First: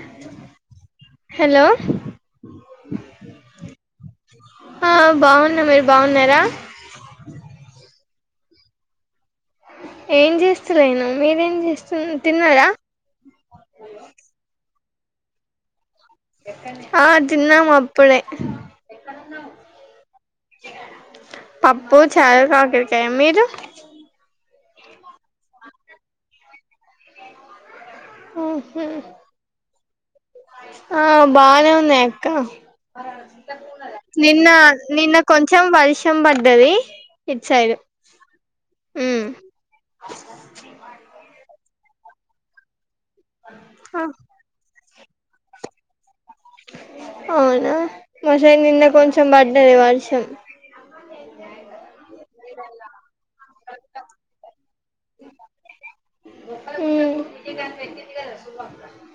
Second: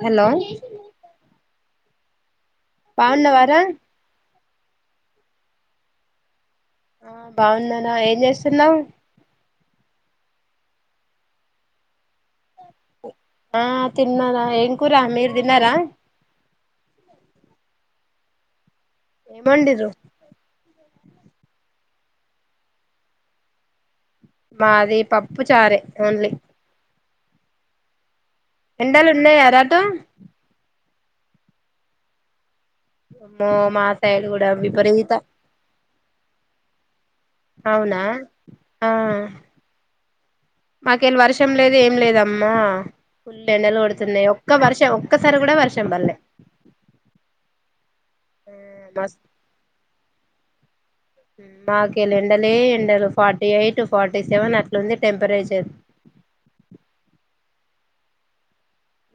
Hello hello బావున్నావర ఆ బావున్నా మీరు బావున్నారా ఆ బావున్న ఆ ఏం చేస్తున్నావు ఏం చేస్తలేను మీరేం చేస్తు తిన్నారా ఆ తిన్నరా ఏం కుర మీరు దిన్నారా ఆ తిన్నాం అప్ ప్పుడే ఏమొండిర్రు పప్పు చారు కాకరికాయ మీరు మాది పప్పు చారే ఓన్లీ ఉహు. ఎండలు ఉన్నాయార అటు ఆ బానే ఉన్నాయ్ అక్క అమ్మో మా సైడ్ నిన్న కూడా విపరీత నిన్న కొంచెం వర్షం పడ్డది ఇటు సైడ్ అవునా మాకేల్ వర్షం లేదు ఏం లేదమ్మా ఫుల్లు ఎండలు కోడుతున్నాయి ఒక్క వర్షం ఒక్కసారి కూడ వర్షం బల్లే అవునా మా సైడ్ నిన్న కొంచెం బడ్డది వర్షం మా ఇయ్యాల ఎండలే ఎండలు ఫార్టీ ఎయిట్ ఫార్టీ సెవెన్ అట్లఉంది టెంపరేచర్ ఉమ్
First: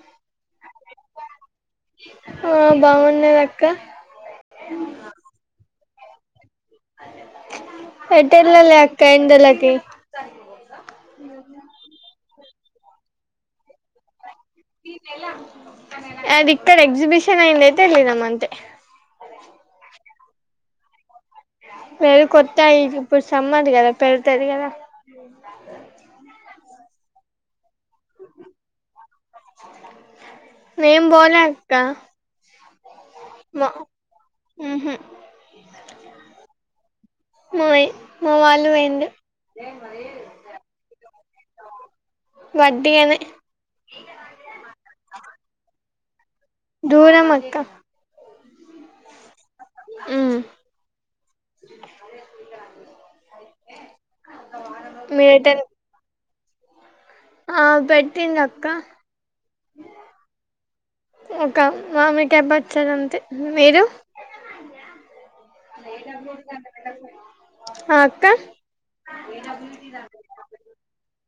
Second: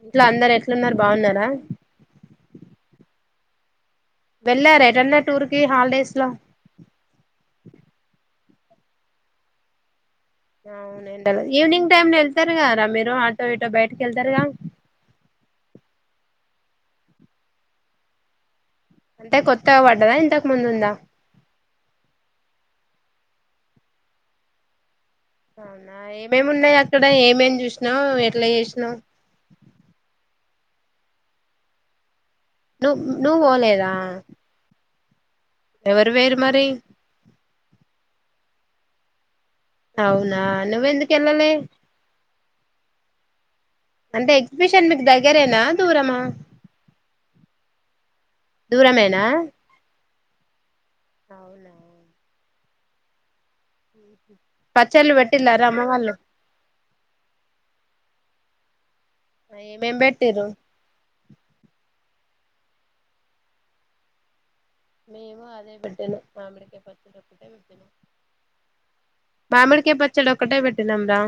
ఇంట్లో అందరు ఎట్లున్నరు బావున్నారా క్క వెళ్ళారా ఏటన్నా టూర్ కి హల్డేస్ ట్లా ఎటెళ్ళాలే అక్క ఎండలకి ఈవినింగ్ టైం ఎన్ వెళ్తారు కారా మీరు ఆటో ఇటో బయటకి వెళ్తారుగా అది ఇక్కడ ఎగ్జిబిషన్ అయ్యింది అయితే ఎల్లినం అంతే అంటే కొత్తగా పడ్డదా ఏంది తాకు ముందు ఉందా వెళ కొత్తాయి ఇప్పుడు సమ్మర్ కదా పెడతది కదా అవునా ఏమేమి ఉన్నాయా ఇక్కడ ఏమేమి చూసినా ఎట్లా చేసినా నేను పోలే అక్క నువ్ నువ్వు పోలేదా ఎవరు పోయిర్రు మరి మూవీ మువ్వల నువ్వెందు అవునా నువ్వ ఎందుకు ఎల్లలే వట్టిగానే అంటే ఎగ్జిబిషన్ మీకు దగ్గరేనా దూరమా దూరం అక్క దూరమేనా మ్ అవునా పచ్చళ్ళు మీరేటన్ పెట్టిలారా అమ్మ వాళ్లు ఆ పెట్టింది అక్క అ మేంబ పెట్టిర్రు టబ్బచ్చార అంతే మీరు మామిడికాయ పచ్చడి ఆ అక్క మామిడికాయ పచ్చడి ఒక్కటే పెట్టినాం రా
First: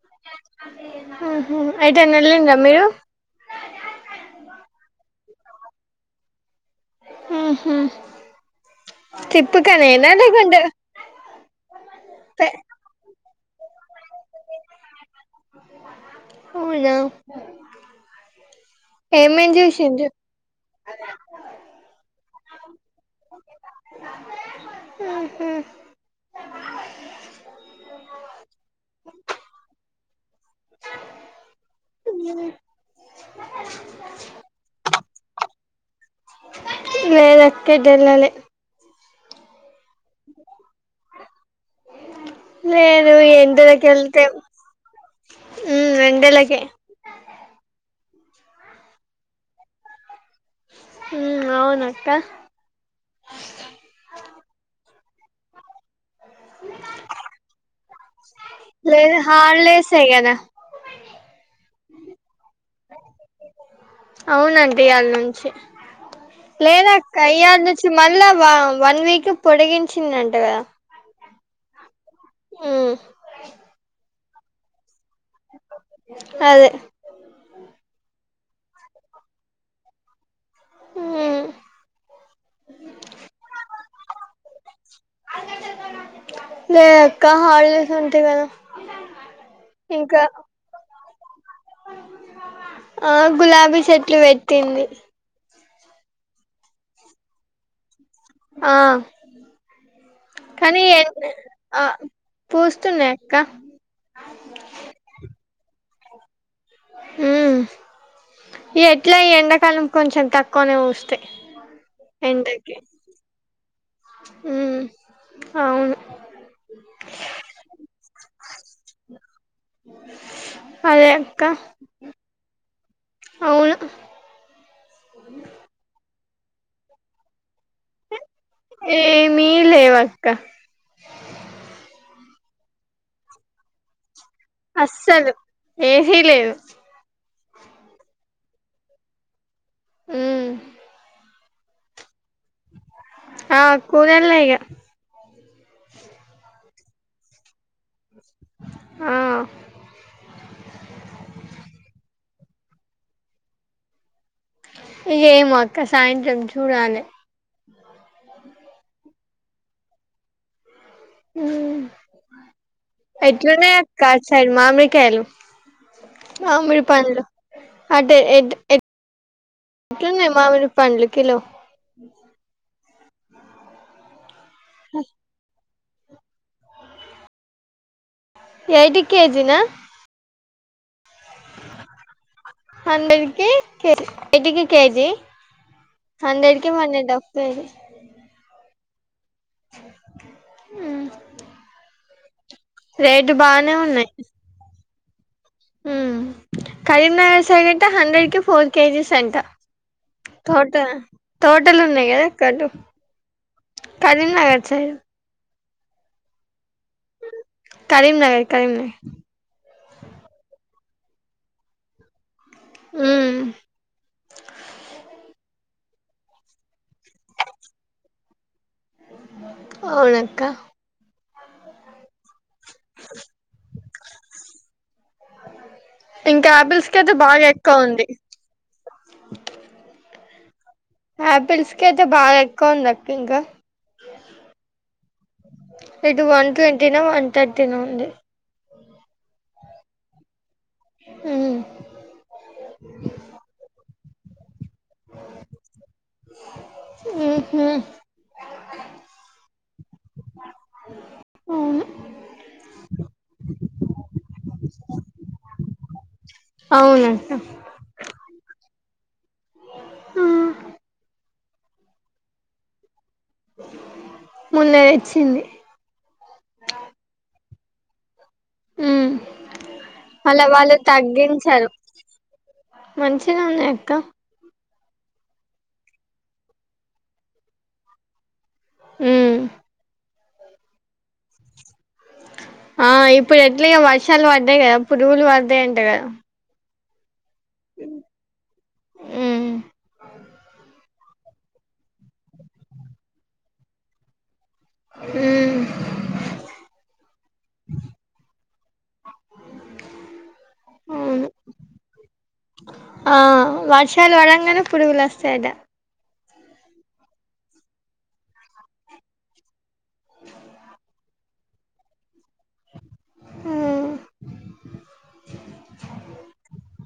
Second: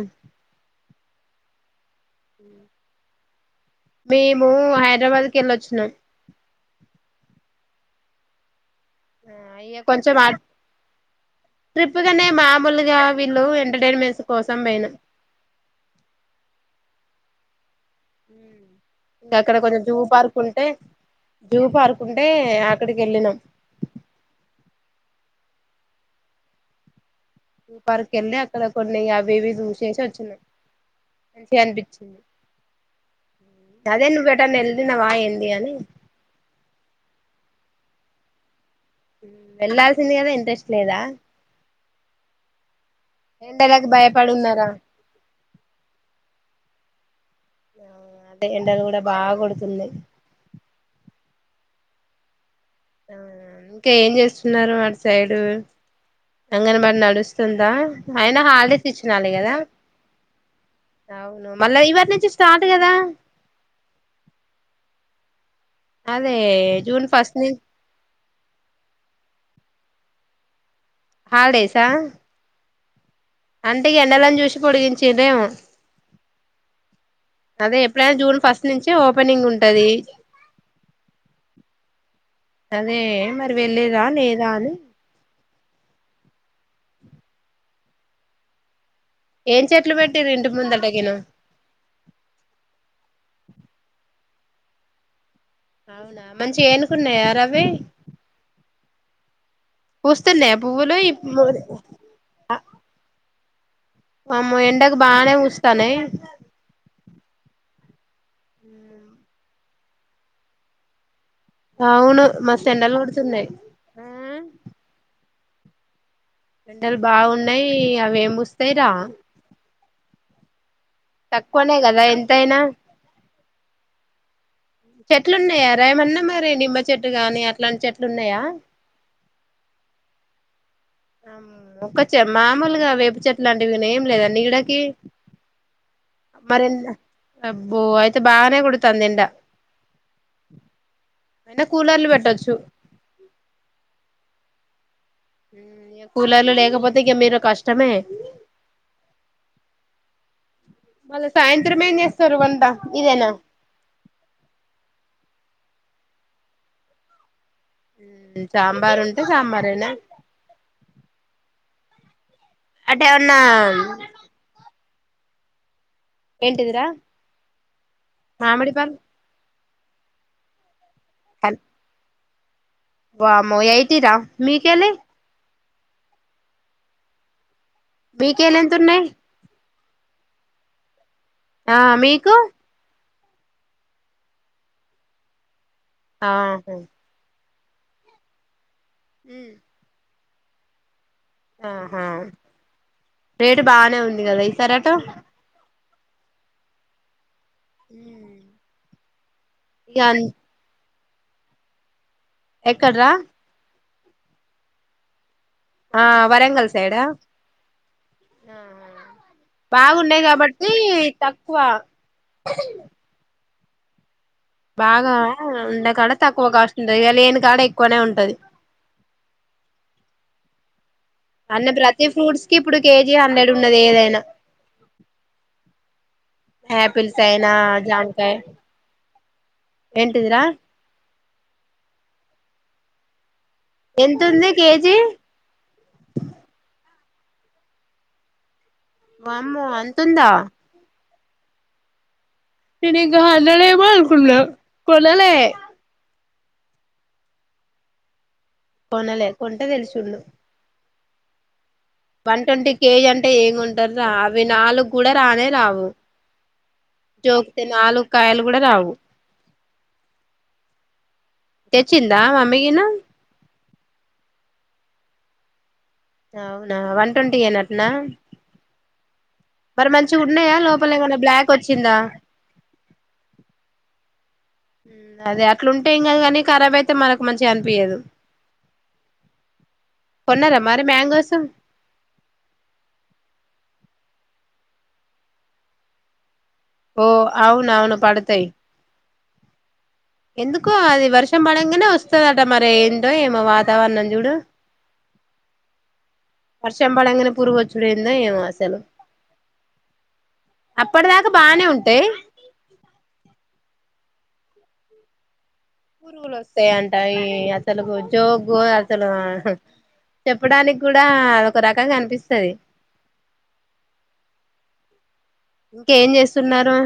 ఉహు ఎటైనా ఎల్లిండ్రా మీరు మేము హైదరాబాద్ కి వెళ్లి వచ్చినం ఉహా ట్రిప్పుగానే పె మామూలుగా వీళ్లు ఎంటర్‌టైన్మెంట్ కోసం పోయిన అవునా ఇంకా ఏమేం అక్కడ కొంచెం జూ చూసిండ్రు పార్క్ ఉంటే జూ పార్క్ ఉం టే ఆగ్ ఇక్కడికి ఎల్లినం ఉహు పర్కు వెళ్ళి అక్కడ కొన్ని అవి ఇవి చూసేసి వచ్చినం మంచిగా అనిపించింది అదే నువ్వు ఏటన్న వెళ్ళినావా ఏంది నీ అని లేదు అక్క [unintelligible] వెళ్లాల్సింది కదా ఇంట్రెస్ట్ లేదా నేను ఎండెలకి ఎండలకు వెళ్తే భయపడున్నారా ఎండెలకి అదే ఎండలు కూడా బాగా కొడుతుంది హ అవున అక్క ఇంకా ఏం చేస్తున్నారు వా సైడు అంగన్బడి నడుస్తుందా ఆయన హాలిడేస్ లేదు ఇచ్చినాలి కదా హాలిడేసే కదా అవును మల్ల ఇవల నుంచి స్టార్ట్ కదా అవునండి ఇయాల నుంచి చె అదే లేదు జూన్ అక్క ఫస్ట్ ను ఇయ్యాల నుంచి మళ్ళ వన్ వీక్ పొడిగించిందంట కదా హాలిడేస్ ఆ ఉమ్ అంటే ఎండలు అని చూసి పొడిగించి అదే అదే ఎప్పుడైనా జూన్ ఫస్ట్ నుంచి ఓపెనింగ్ ఉంటది ఉమ్ అదే మరివే తె లేదా లేదా అని లే అక్క హడలేసు ఉంటే కదా ఏం చెట్లు పెట్టి ఇంకా ఇంటి ముందటగనా ఆ గులాబీ చెట్లు పెట్టింది అవునా మంచిగా ఏనుకున్నాయా రా అవి ఆ పూస్తున్నాయా కానీ పువ్వులు ఆ పూస్తున్నాయి కా అమ్మో ఎండగ్ బానే పోస్తున్నాయి ఉ ఎట్లా ఈ ఎండాకాలం కొంచెం తక్కువనే వస్తాయి ఆవును మస్త్ ఎండలు పడుతున్నాయి ఉ అవును ఎండలు బాగున్నాయి అవేం పూస్తాయి రా [unintelligible] అదే అక్క తక్కువనే కదా ఎంతైనా అవును చెట్లు ఉన్నాయి ఆడ ఏమన్న మరి నిమ్మ చెట్టుగానీ ఏమిీ లేవాక్క ఆమ్ ఒకె చ్ మామూలుగా వేప చెట్లాంటివి వెన్ ఏం లేదండి నీడకీ అస్సలు ఏసీ లేదు మరి ఇంద అబ్బో అయితే బానే కొడుతాంది ఎండ అ మ్మ్ అయిన కూలర్ లు పెట్టచ్ ఆ కూలర్లే ఇగ కూలర్లు లేకపోతే గ మీరు కష్టమే ఆ మళ సాయంత్రం మేన్ జేస్ చెరువంట ఇదేనా ఇదేమో అక్క సాయంత్రం చూడాలె సాంబార్ ఉంటే సాంబారేనా హ్మ్ అటే ఏమన్నా ఎట్లునయ్ అక్క సాయిడ్ మామిడ్ కాలు మామిడి ఏంటిదిరా పండ్లు అంటే ఎట్ మామిడి ఎట్ ఎట్లున్నయ్ మామిడి పండ్లు కిలో వామో ఏయ్టీ రా మీ కేలి మీకెళ్ళి ఎంత ఎయ్టీ ఉన్నాయి కేజిన ఆ మీకు అందరికీ కేజీ ఎదికి కేజీ హండ్రెడ్కి ఆహా వన్ అండ్ హాఫ్ సరే హ్మ్ హ్మ్ ఆహా రేటు బానే ఉన్నయ్ త హ్మ్ కరీంనగర్ సగంట హండ్రెడ్ కి ఫోర్ కేజీస్ సంట ఇగ అన్ తోట టోటల్ ఉన్నాయ్ గదా ఎక్కడ్రా కరీంనగర్ సైడ్ ఆ వరంగల్ సైడా కరీంనగర కీంనాగర్ బాగున్నాయి కాబట్టి తక్కువ మ్మ్ బాగా ఉండే కాడ తక్కువ కాస్ట్ ఉంటంది ఇ లేని కాడ ఎక్కువనే ఉంటది అవునక్క అన్న ప్రతి ఇ ఫ్రూట్స్ కి ఇప్పుడు కేజీ హండ్రెడ్ ఉన్నది ఏదైనా ఇంకా ఆపిల్స్ కి అయితే యాపీల్స్ బాగా అయినా ఎక్కువ ఉంది జామకాయ ఏంటిదిరా ఆపిల్స్ కి అయితే బాగా ఎక్కువ ఉంది అక్క ఇంకా ఎంత ఉంది కేజీ ఇటు వన్ ట్వంట దినం వన్ థర్ట్ నో ఉంది వామ్మో అంతా ఉందా మ్మ్ తని గహాలడ వాళ్ళ కుంంల కొలాలే మ్మ్ హ్మ్ కొనలే కొంటె తెలుసుండు అవును వన్ ట్వంటీ కేజీ అంటే ఏకొంటారా అవి నాలుగు కూడా రానే రావు అవునక్క జకుతే నాలుకాయలు కూడా రావు హ్మ్ తెచ్చిందా మమ్మగినా మున్నతేచ్చింది అవునా వన్ ట్వంటీ ఏ నట్నా ఉ అళ్ళ వాళ్ళు లోపల ఏమన్నా బ్లాక్ తగ్గించారు వచ్చిందా మంచినే ఉన్నాయి అక్క అదే అట్లాంటే ఎంగదు కాని కారాబ్ అయితే మనకు మంచిగా అనిపియాదు హ్మ కోన్నార మరి మాంగోసు ఆ ఇప్పుడు ఎట్లా వర్షాలు పడ్డాయి కదా పురుగులు పడ్తయి అంట కదా ఓ అవును అవును పడతాయి ఉమ్ ఎందుకో అది వర్షం పడంగానే వస్తుందట మరి ఏంటో ఏమో వాతావరణం చూడు మ్మ్ వర్షం పడంగానే పురుగుచ్చుడయిందా ఏమో అసలు అప్పటి అవును దాకా బానే ఉంటాయి చాలా అడంగానే పురుగులు వస్తాడ పరుగులు వస్తాయంట ఈ అసాలుకు జోగు అసాలు చెప్పడానికి కూడా ఒక రకంగా అనిపిస్తాది ఉమ్ [unintelligible] ఇంకేం చేస్తున్నారు.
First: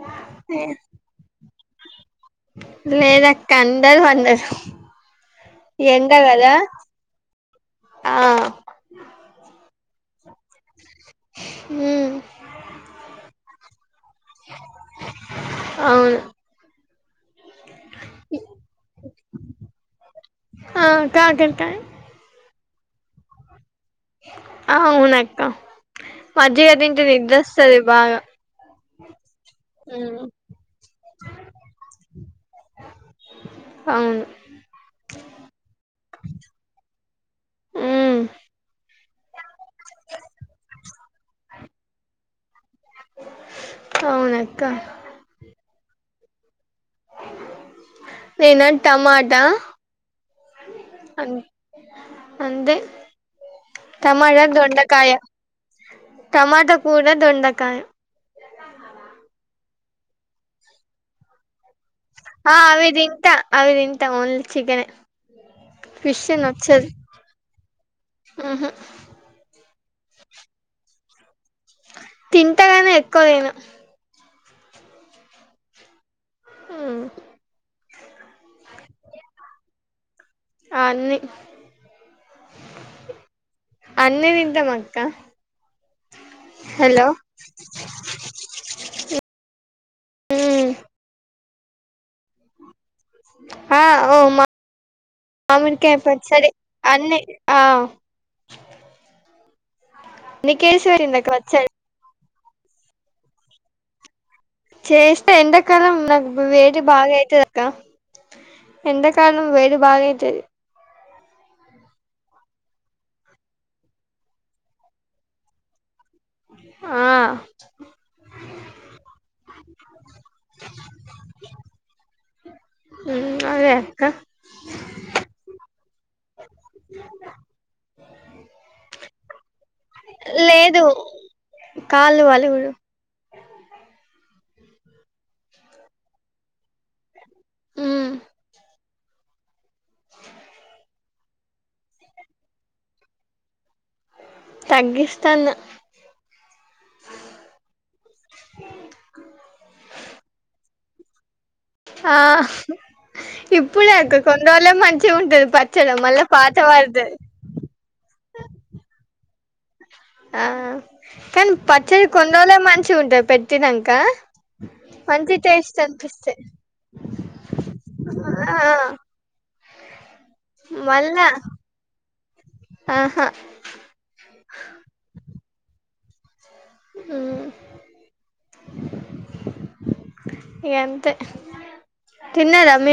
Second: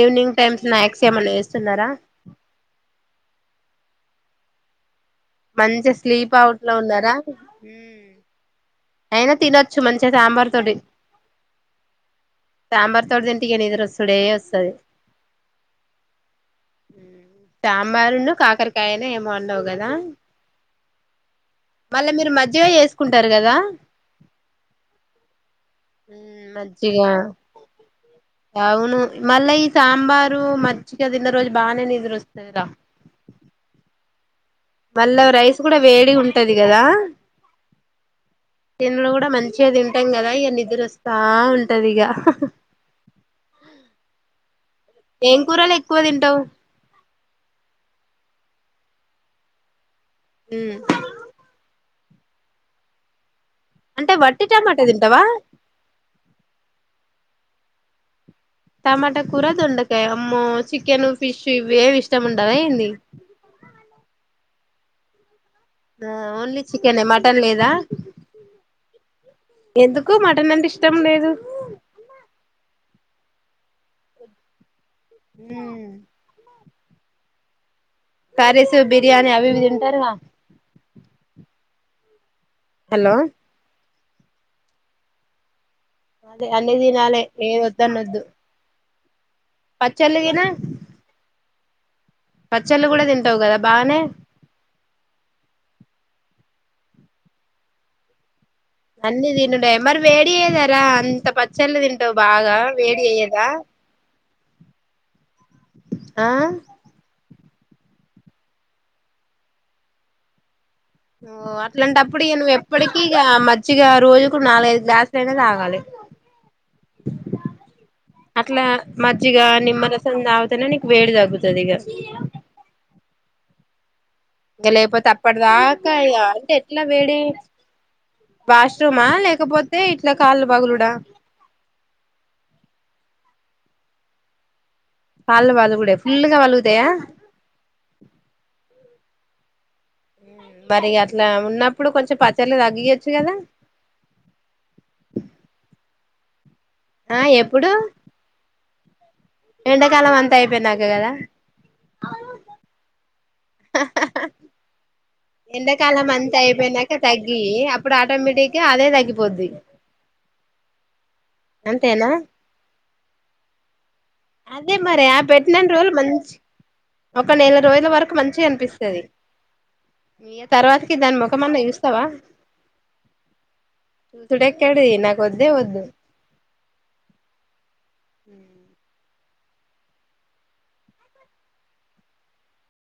ఈవినింగ్ టైమ్స్ స్నాక్స్ ఏమన్నా చేస్ స్తున్నారా లేదక్క అందరూ అందరు మంచి ఎండ స్లీప్ కదా అవుట్ లో ఉన్నారా ఆ అయినా తినొచ్చు మంచిగా సాంబార్ తోటి ఉమ్ సాంబార్ తోటి తింటే ఇగా నీదోరస్తూడే వస్తది. అవును హ్మ్ సాంబారున్నా కాకరకాయనా ఏమో అన్నావ్ కదా ఆ కాకర్ మళ్ళా మీరు మధ్య [unintelligible] చేసుకుంటారు. కదా ఆ అవునక్క హ్మ్ మజ్జిగ తింటే మజ్జిగా నిద్రొస్తది బాగా అవును మళ్ళా ఈ ఉమ్ సాంబారు మజ్జిగా తిన్న రోజు బాగానే నిద్ర వస్తది రా అవును మళ్ళా రైస్ కూడా వేడి ఉంటది. కదా ఉమ్ ఇందులో కూడా మంచిగా తింటాం. కదా ఇగా నిద్ర వ బా ఉంటది. ఇగా అవునా ఏం కూరలు ఎక్కువ తి త్ నేనా టమాటా హ్మ్ అం అంతే అంటే టమాట, వట్టి టమాటా దొండకాయ తింటావా టమాట కూరా దొండకాయ కాదు టమాటా కూరా దొండకాయ అమ్మో చికెన్, ఫిష్ ఇ ఆ అవి తింటా అవి తింటా ఓన్లీ చికనే ఆ ఓన్లీ చికెన్ యే మటన్ లేదా ఉహు ఎందుకు మటన్ అంటే ఇష్టం లేదు. తింటాగానే ఎక్కువ తినా హ్మ్ హ్మ్ కర్రీస్, బిర్యానీ అవి ఇవి తింటార్ కా అన్ని హలో అన్ని తింటాం అక్క అదే అన్ని హలో దినాలి ఏ వద్దు అన్నద్దు పచ్చళ్ళు తిను ఉమ్ ఆ ఓ మా మామిడికాయ పచ్చడి అన్ని ఆ అన్ని తినుడే మరి వేడి చేయదారా నీకేసి పెట్టింది అంత అక్క పచ్చడి పచ్చల్లు తింటవ్ బాగా గా వేడి చెయ్యదా చేస్త ఎండాకాలం నాకు వేడి బాగా అయిత క ఎండాకాలం వేడి బాగా అయితది ఓ అట్లాంటప్పుడు ఇగ నువ్వు ఎప్పటికిీ ఇగ మజ్జిగా రోజుకు నాలుగైదు గ్లాసుల అయినా తాగాలే ఆ అట్లా మజ్జిగ నిమ్మ రసం తాగుతానే నీకు వేడి తగ్గుతది ఇగ క ఇంకా లేకపోతే అప్పటిదాకా ఇగ అంటే ఎట్లా వేడి వాష్రూమా లేకపో లేదు కళ్ళు పలుగుడు కాళ్ళు పలుగుడే ఫుల్గా వలుగుతయా [inaudible] ఉమ్ మరి అట్లా ఉన్నప్పుడు కొంచెం పచ్చర్లు తగియోచ్చు గదా తగ్గిస్తాను ఆ ఎప్పుడు ఎండాకాలం అంత అయిపోయినాక గదా ఆ హ్ ఇప్పుడే అక్క కొన్ని రోజులే మ ఎండాకాలం అంతా అయిపోయినాక తగ్గి అప్పుడు ఆటోమేటిక్గా అదే తగ్ పోద్ది ఆ కాన్ పచ్చడి కొన్ని రోలే మంచి ఉంటాయి పెట్టినంక అదే మరి ఆ మంచి పెట్టినన్ని టేస్ట్ రోజులు మంచి అనిపిస్తాయి ఒక నెల రోజుల వరకు మంచిగ ఆ అనిపిస్తది నీ తర్వాతకి దాని మళ్ళా ముఖమన్న చూస్తవా ఆహా చూసుడె ఎక్కడిది నాకు వద్దే వద్దు ఇగ అంతే తిన్నరా మీ